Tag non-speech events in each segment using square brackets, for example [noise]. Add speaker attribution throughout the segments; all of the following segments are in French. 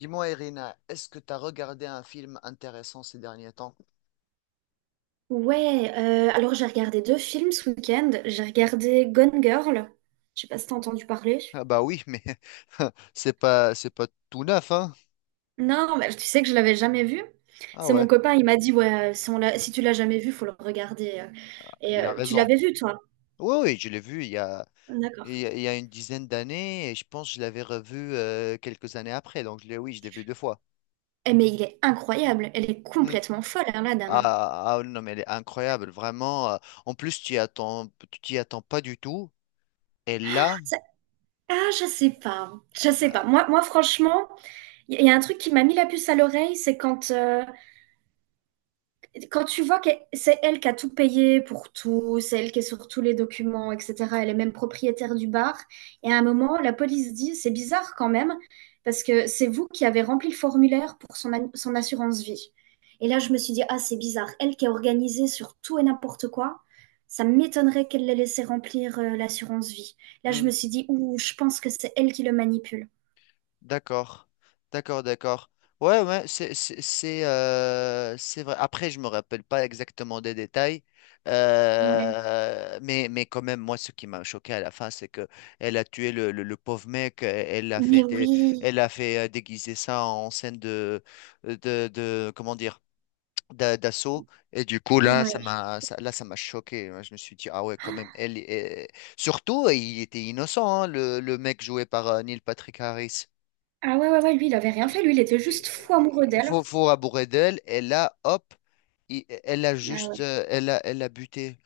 Speaker 1: Dis-moi, Irina, est-ce que tu as regardé un film intéressant ces derniers temps?
Speaker 2: Ouais, alors j'ai regardé deux films ce week-end. J'ai regardé Gone Girl. Je sais pas si t'as entendu parler.
Speaker 1: Ah bah oui, mais [laughs] c'est pas tout neuf, hein?
Speaker 2: Non, mais tu sais que je l'avais jamais vu.
Speaker 1: Ah
Speaker 2: C'est mon
Speaker 1: ouais,
Speaker 2: copain, il m'a dit, ouais, si, si tu l'as jamais vu, faut le regarder. Et
Speaker 1: il a
Speaker 2: tu
Speaker 1: raison.
Speaker 2: l'avais vu, toi?
Speaker 1: Oui, oui, je l'ai vu il y a, il
Speaker 2: D'accord.
Speaker 1: y a, il y a une dizaine d'années et je pense que je l'avais revu quelques années après. Donc oui, je l'ai vu deux fois.
Speaker 2: Eh, mais il est incroyable. Elle est
Speaker 1: Hmm.
Speaker 2: complètement folle, hein, la dame. Hein.
Speaker 1: Ah, ah, non, mais elle est incroyable, vraiment. En plus, tu t'y attends pas du tout. Et là.
Speaker 2: Ça- Ah, je sais pas. Je
Speaker 1: euh,
Speaker 2: sais pas.
Speaker 1: bah,
Speaker 2: Moi, franchement, y a un truc qui m'a mis la puce à l'oreille, c'est quand quand tu vois que c'est elle qui a tout payé pour tout, c'est elle qui est sur tous les documents, etc., elle est même propriétaire du bar, et à un moment, la police dit, c'est bizarre quand même, parce que c'est vous qui avez rempli le formulaire pour son assurance vie. Et là, je me suis dit, ah, c'est bizarre, elle qui est organisée sur tout et n'importe quoi, ça m'étonnerait qu'elle l'ait laissé remplir l'assurance vie. Là, je me suis dit, ouh, je pense que c'est elle qui le manipule.
Speaker 1: D'accord, d'accord, d'accord. Ouais, ouais, c'est vrai. Après, je me rappelle pas exactement des détails,
Speaker 2: Ouais.
Speaker 1: mais quand même, moi, ce qui m'a choqué à la fin, c'est que elle a tué le pauvre mec. Elle a
Speaker 2: Mais
Speaker 1: fait dé-
Speaker 2: oui.
Speaker 1: elle a fait déguiser ça en scène de, comment dire, d'assaut. Et du coup,
Speaker 2: Ouais.
Speaker 1: là, ça m'a choqué. Je me suis dit, ah ouais, quand même. Surtout, il était innocent, hein, le mec joué par Neil Patrick Harris.
Speaker 2: Ah ouais, ouais, ouais, lui, il avait rien
Speaker 1: il
Speaker 2: fait, lui, il était juste fou amoureux
Speaker 1: il
Speaker 2: d'elle.
Speaker 1: faut, faut rabourer d'elle, et là, hop, elle a
Speaker 2: Ah
Speaker 1: juste,
Speaker 2: ouais.
Speaker 1: elle a buté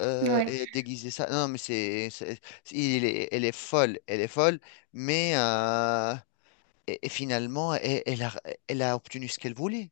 Speaker 2: Ouais.
Speaker 1: et a déguisé ça. Non, mais elle est folle, mais euh, et finalement, elle a obtenu ce qu'elle voulait.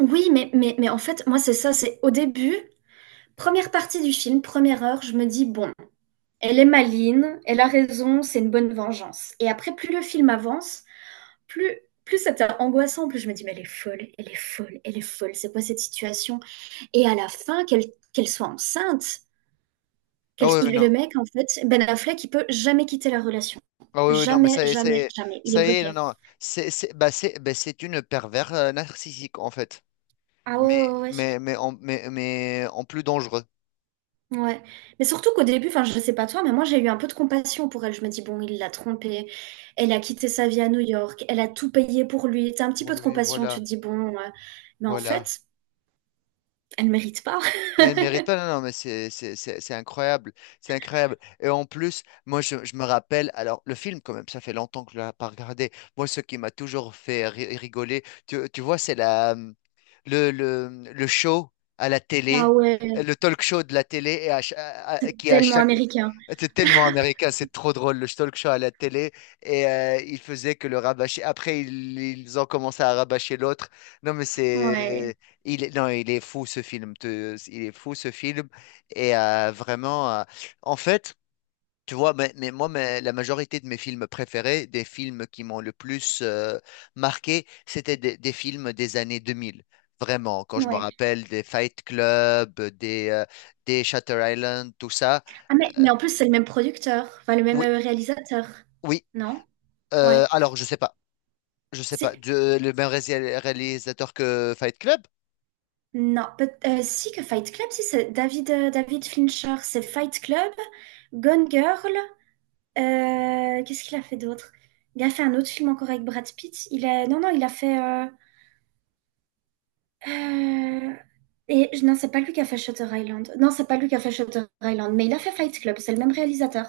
Speaker 2: Oui, mais en fait, moi, c'est ça, c'est au début, première partie du film, première heure, je me dis, bon, elle est maligne, elle a raison, c'est une bonne vengeance. Et après, plus le film avance, plus, plus c'était angoissant, plus je me dis, mais elle est folle, elle est folle, elle est folle, c'est quoi cette situation? Et à la fin, qu'elle soit enceinte,
Speaker 1: Ah oui, non.
Speaker 2: le mec, en fait, Ben Affleck, il peut jamais quitter la relation.
Speaker 1: Ah oui, oui, non, mais
Speaker 2: Jamais, jamais, jamais. Il est
Speaker 1: ça y est, non,
Speaker 2: bloqué.
Speaker 1: non, c'est une pervers narcissique en fait,
Speaker 2: Ah ouais, ouais, ouais, ouais.
Speaker 1: mais en plus dangereux
Speaker 2: Ouais, mais surtout qu'au début, enfin, je sais pas toi, mais moi j'ai eu un peu de compassion pour elle. Je me dis, bon, il l'a trompée, elle a quitté sa vie à New York, elle a tout payé pour lui. T'as un petit
Speaker 1: pour
Speaker 2: peu de
Speaker 1: lui,
Speaker 2: compassion, tu
Speaker 1: voilà,
Speaker 2: te dis, bon, mais en
Speaker 1: voilà.
Speaker 2: fait, elle mérite pas. [laughs]
Speaker 1: Elle mérite pas, non, non, mais c'est incroyable, c'est incroyable. Et en plus, moi, je me rappelle, alors, le film, quand même, ça fait longtemps que je l'ai pas regardé. Moi, ce qui m'a toujours fait rigoler, tu vois, c'est la, mmh, le, mmh, le show à la
Speaker 2: Ah
Speaker 1: télé,
Speaker 2: ouais,
Speaker 1: le talk show de la télé, et à ch- à- qui à
Speaker 2: tellement
Speaker 1: chaque.
Speaker 2: américain.
Speaker 1: C'est tellement américain, c'est trop drôle, le talk show à la télé, et il faisait que le rabâcher. Après, ils ont commencé à rabâcher l'autre. Non, mais
Speaker 2: Ouais,
Speaker 1: c'est. Non, il est fou ce film. Il est fou ce film. Et vraiment, en fait, tu vois, mais moi, mais la majorité de mes films préférés, des films qui m'ont le plus marqué, c'était des films des années 2000. Vraiment, quand je me
Speaker 2: ouais.
Speaker 1: rappelle des Fight Club, des Shutter Island, tout ça.
Speaker 2: Ah, mais en plus, c'est le même producteur, enfin, le même
Speaker 1: Oui,
Speaker 2: réalisateur,
Speaker 1: oui.
Speaker 2: non? Ouais.
Speaker 1: Alors, je sais pas. Je sais
Speaker 2: Si,
Speaker 1: pas. Le même réalisateur que Fight Club?
Speaker 2: non, peut- Si que Fight Club, si c'est David, David Fincher, c'est Fight Club, Gone Girl. Qu'est-ce qu'il a fait d'autre? Il a fait un autre film encore avec Brad Pitt. Il a... Non, non, il a fait... euh, Et non, c'est pas lui qui a fait Shutter Island. Non, c'est pas lui qui a fait Shutter Island, mais il a fait Fight Club. C'est le même réalisateur.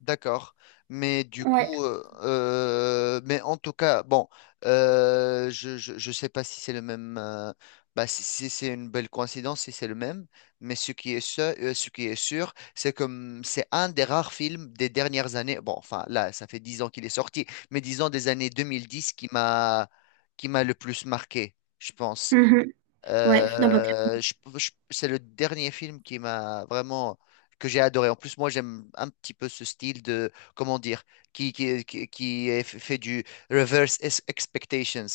Speaker 1: D'accord. Mais du
Speaker 2: Ouais.
Speaker 1: coup, mais en tout cas, bon, je sais pas si c'est le même, bah, si c'est une belle coïncidence, si c'est le même, mais ce qui est sûr, c'est comme c'est un des rares films des dernières années, bon, enfin là, ça fait 10 ans qu'il est sorti, mais disons des années 2010 qui m'a le plus marqué, je pense.
Speaker 2: Mhm. Ouais, non, bah,
Speaker 1: C'est le dernier film qui m'a vraiment que j'ai adoré. En plus, moi, j'aime un petit peu ce style de, comment dire, qui est fait du reverse expectations.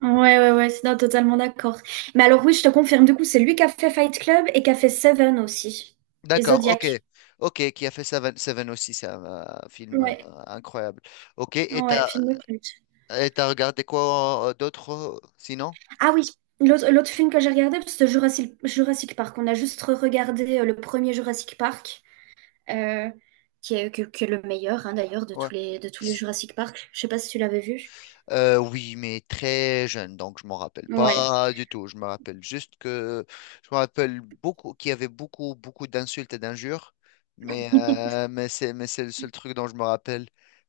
Speaker 2: Ouais, ouais, ouais, non, totalement d'accord. Mais alors oui, je te confirme, du coup, c'est lui qui a fait Fight Club et qui a fait Seven aussi. Et
Speaker 1: D'accord, ok,
Speaker 2: Zodiac.
Speaker 1: ok, qui a fait Seven, Seven aussi, c'est un, film
Speaker 2: Ouais,
Speaker 1: incroyable. Ok, et
Speaker 2: ouais,
Speaker 1: t'as,
Speaker 2: film de culte.
Speaker 1: et t'as regardé quoi d'autre sinon?
Speaker 2: Ah oui, l'autre film que j'ai regardé, c'est Jurassic Park. On a juste regardé le premier Jurassic Park. euh, qui est, qui est le meilleur, hein, d'ailleurs,
Speaker 1: Ouais.
Speaker 2: de tous les Jurassic Park. Je sais pas si tu l'avais vu.
Speaker 1: Oui, mais très jeune, donc je m'en rappelle
Speaker 2: Ouais.
Speaker 1: pas du tout. Je me rappelle beaucoup qu'il y avait beaucoup, beaucoup d'insultes et d'injures, mais
Speaker 2: [laughs]
Speaker 1: euh, mais c'est mais c'est le seul truc dont je me rappelle.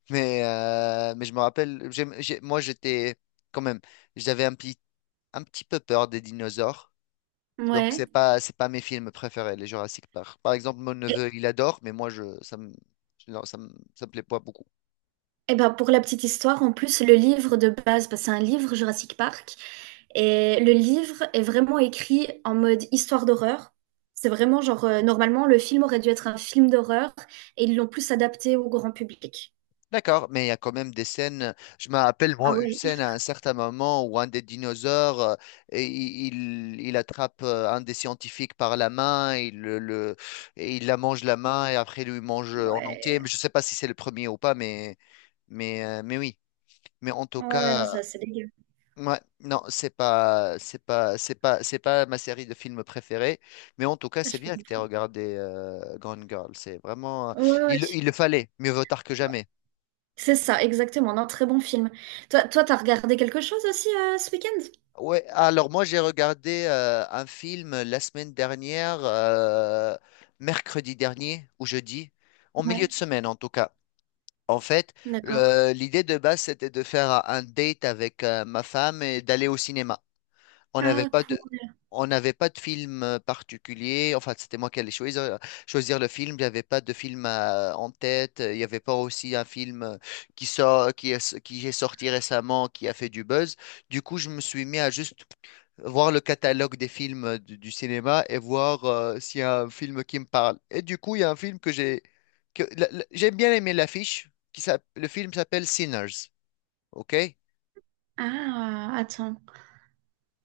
Speaker 1: Mais je me rappelle, moi j'étais quand même, j'avais un petit peu peur des dinosaures, donc c'est
Speaker 2: Ouais.
Speaker 1: pas c'est pas mes films préférés, les Jurassic Park. Par exemple, mon
Speaker 2: Et,
Speaker 1: neveu il adore, mais moi je ça me non, ça me plaît pas beaucoup.
Speaker 2: et ben pour la petite histoire, en plus, le livre de base, parce que c'est un livre Jurassic Park, et le livre est vraiment écrit en mode histoire d'horreur. C'est vraiment genre, normalement, le film aurait dû être un film d'horreur, et ils l'ont plus adapté au grand public.
Speaker 1: D'accord, mais il y a quand même des scènes. Je me rappelle,
Speaker 2: Ah
Speaker 1: moi, une
Speaker 2: ouais.
Speaker 1: scène à un certain moment où un des dinosaures, et il attrape un des scientifiques par la main, et il la mange la main et après il lui mange en entier. Mais
Speaker 2: Ouais,
Speaker 1: je ne sais pas si c'est le premier ou pas, mais oui. Mais en tout
Speaker 2: ouais, ouais, non,
Speaker 1: cas,
Speaker 2: ça, c'est dégueu.
Speaker 1: ouais, non, c'est pas ma série de films préférée. Mais en tout cas, c'est
Speaker 2: Je peux
Speaker 1: bien que tu aies
Speaker 2: comprendre.
Speaker 1: regardé Gone Girl. C'est vraiment,
Speaker 2: Ouais, ouais,
Speaker 1: il le fallait. Mieux vaut tard que jamais.
Speaker 2: c'est ça, exactement. Non, très bon film. Toi, t'as regardé quelque chose aussi ce week-end?
Speaker 1: Ouais, alors moi j'ai regardé un film la semaine dernière, mercredi dernier ou jeudi, en milieu de
Speaker 2: Ouais,
Speaker 1: semaine en tout cas. En fait,
Speaker 2: d'accord.
Speaker 1: l'idée de base c'était de faire un date avec ma femme et d'aller au cinéma. On n'avait
Speaker 2: Ah,
Speaker 1: pas
Speaker 2: cool.
Speaker 1: de, on n'avait pas de film particulier. Enfin, c'était moi qui allais choisir, le film. J'avais pas de film en tête. Il n'y avait pas aussi un film qui est sorti récemment, qui a fait du buzz. Du coup, je me suis mis à juste voir le catalogue des films du cinéma et voir s'il y a un film qui me parle. Et du coup, il y a un film que j'ai que la- la- j'ai bien aimé l'affiche, le film s'appelle Sinners, ok?
Speaker 2: Ah, attends.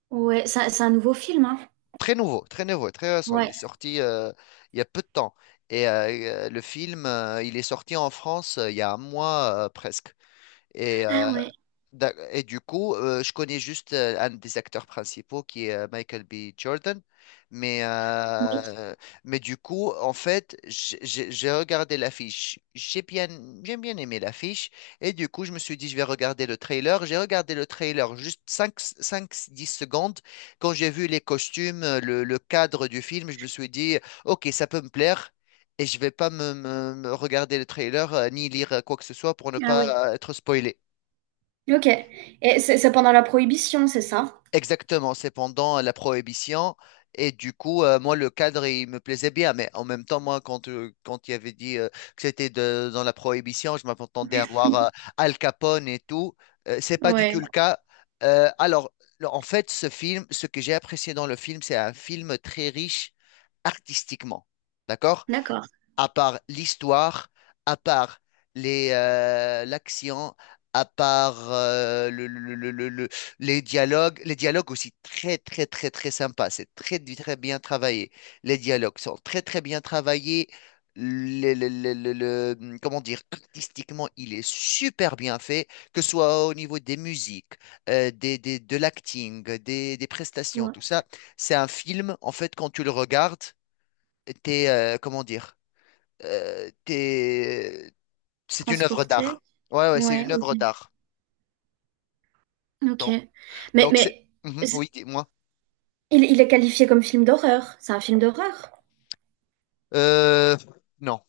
Speaker 2: Ouais, c'est un nouveau film, hein?
Speaker 1: Très nouveau, très nouveau, très récent. Il est
Speaker 2: Ouais.
Speaker 1: sorti il y a peu de temps. Et le film, il est sorti en France il y a un mois presque. Et
Speaker 2: Ah
Speaker 1: euh,
Speaker 2: ouais,
Speaker 1: Et du coup, je connais juste un des acteurs principaux qui est Michael B. Jordan. Mais,
Speaker 2: oui.
Speaker 1: euh, mais du coup, en fait, j'ai regardé l'affiche. J'ai bien aimé l'affiche. Et du coup, je me suis dit, je vais regarder le trailer. J'ai regardé le trailer juste cinq, 10 secondes. Quand j'ai vu les costumes, le cadre du film, je me suis dit, ok, ça peut me plaire. Et je vais pas me regarder le trailer, ni lire quoi que ce soit pour ne
Speaker 2: Ah oui.
Speaker 1: pas être spoilé.
Speaker 2: Ok. Et c'est pendant la Prohibition, c'est ça?
Speaker 1: Exactement, c'est pendant la Prohibition. Et du coup, moi, le cadre, il me plaisait bien. Mais en même temps, moi, quand il avait dit que c'était dans la Prohibition, je m'attendais à voir Al Capone et tout. C'est pas du
Speaker 2: Ouais,
Speaker 1: tout le cas. Alors, en fait, ce film, ce que j'ai apprécié dans le film, c'est un film très riche artistiquement. D'accord?
Speaker 2: d'accord.
Speaker 1: À part l'histoire, à part les l'action, à part les dialogues. Les dialogues aussi très très très très sympa. C'est très très bien travaillé. Les dialogues sont très très bien travaillés. Comment dire, artistiquement, il est super bien fait, que ce soit au niveau des musiques, de l'acting, des prestations,
Speaker 2: Ouais.
Speaker 1: tout ça. C'est un film, en fait, quand tu le regardes, comment dire, euh, t'es- c'est une œuvre
Speaker 2: Transporté.
Speaker 1: d'art. Ouais, ouais, c'est
Speaker 2: Ouais,
Speaker 1: une œuvre
Speaker 2: ok.
Speaker 1: d'art.
Speaker 2: Ok.
Speaker 1: Donc,
Speaker 2: Mais,
Speaker 1: donc c'est.
Speaker 2: mais
Speaker 1: Mhm,
Speaker 2: c-
Speaker 1: oui, dis-moi.
Speaker 2: il est qualifié comme film d'horreur. C'est un film d'horreur?
Speaker 1: Euh, non,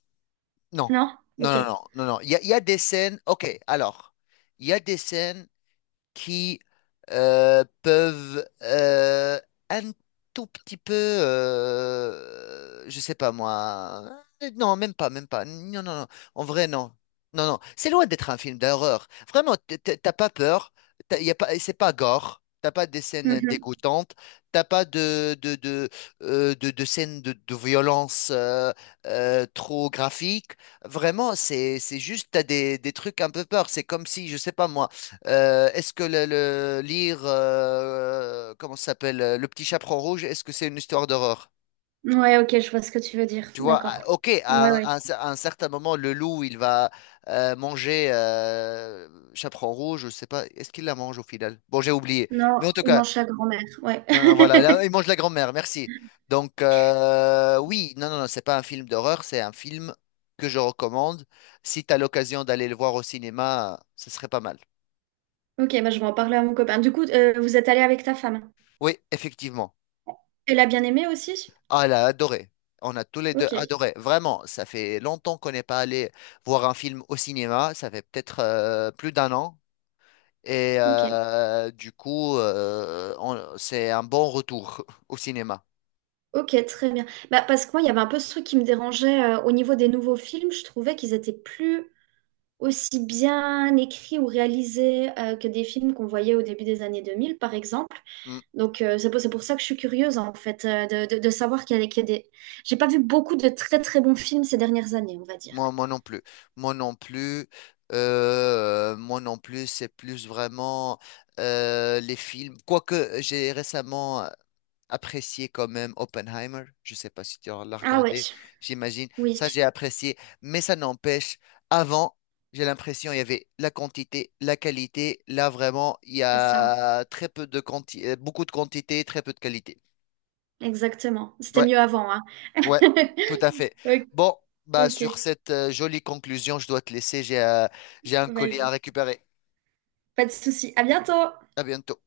Speaker 1: non,
Speaker 2: Non?
Speaker 1: non,
Speaker 2: Ok.
Speaker 1: non, non, non, non. Il y a des scènes. Ok, alors, il y a des scènes qui peuvent un tout petit peu, je sais pas moi, non, même pas, non, non, non, en vrai, non, non, non, c'est loin d'être un film d'horreur. Vraiment, t'as pas peur, y a pas, c'est pas gore. T'as pas des scènes
Speaker 2: Mhm.
Speaker 1: dégoûtantes, t'as pas de scènes de violence trop graphiques. Vraiment, c'est juste t'as des trucs un peu peur. C'est comme si, je sais pas moi. Est-ce que lire, comment ça s'appelle, Le Petit Chaperon Rouge, est-ce que c'est une histoire d'horreur?
Speaker 2: Ouais, ok, je vois ce que tu veux dire.
Speaker 1: Tu vois, ah,
Speaker 2: D'accord.
Speaker 1: ok,
Speaker 2: Ouais, ouais.
Speaker 1: à un certain moment, le loup, il va manger Chaperon Rouge, je sais pas, est-ce qu'il la mange au final? Bon, j'ai oublié.
Speaker 2: Non,
Speaker 1: Mais en tout
Speaker 2: il
Speaker 1: cas,
Speaker 2: mange sa grand-mère, ouais.
Speaker 1: non, non,
Speaker 2: [laughs]
Speaker 1: voilà, là, il mange la grand-mère, merci. Donc, oui, non, non, non, c'est pas un film d'horreur, c'est un film que je recommande. Si tu as l'occasion d'aller le voir au cinéma, ce serait pas mal.
Speaker 2: Ok, bah je vais en parler à mon copain. Du coup, vous êtes allé avec ta femme.
Speaker 1: Oui, effectivement.
Speaker 2: Elle a bien aimé aussi?
Speaker 1: Ah, elle a adoré. On a tous les deux
Speaker 2: Ok,
Speaker 1: adoré. Vraiment, ça fait longtemps qu'on n'est pas allé voir un film au cinéma. Ça fait peut-être plus d'un an. Et
Speaker 2: ok,
Speaker 1: du coup, c'est un bon retour [laughs] au cinéma.
Speaker 2: ok, très bien. Bah, parce que moi, il y avait un peu ce truc qui me dérangeait au niveau des nouveaux films. Je trouvais qu'ils étaient plus aussi bien écrits ou réalisés que des films qu'on voyait au début des années 2000, par exemple.
Speaker 1: Mm.
Speaker 2: Donc, c'est c'est pour ça que je suis curieuse, en fait, de savoir qu'il y a des... J'ai pas vu beaucoup de très, très bons films ces dernières années, on va dire.
Speaker 1: Moi, moi non plus. Moi non plus. Moi non plus, c'est plus vraiment les films. Quoique j'ai récemment apprécié quand même Oppenheimer. Je sais pas si tu l'as
Speaker 2: Ah ouais,
Speaker 1: regardé, j'imagine.
Speaker 2: oui,
Speaker 1: Ça, j'ai apprécié. Mais ça n'empêche, avant, j'ai l'impression il y avait la quantité, la qualité. Là, vraiment, il y
Speaker 2: c'est ça.
Speaker 1: a très peu de quantité, beaucoup de quantité, très peu de qualité.
Speaker 2: Exactement. C'était mieux avant, hein.
Speaker 1: Ouais, tout à
Speaker 2: [laughs]
Speaker 1: fait.
Speaker 2: Ok,
Speaker 1: Bon, bah
Speaker 2: ok,
Speaker 1: sur cette jolie conclusion, je dois te laisser. J'ai un colis à
Speaker 2: vas-y.
Speaker 1: récupérer.
Speaker 2: Pas de souci. À bientôt!
Speaker 1: À bientôt.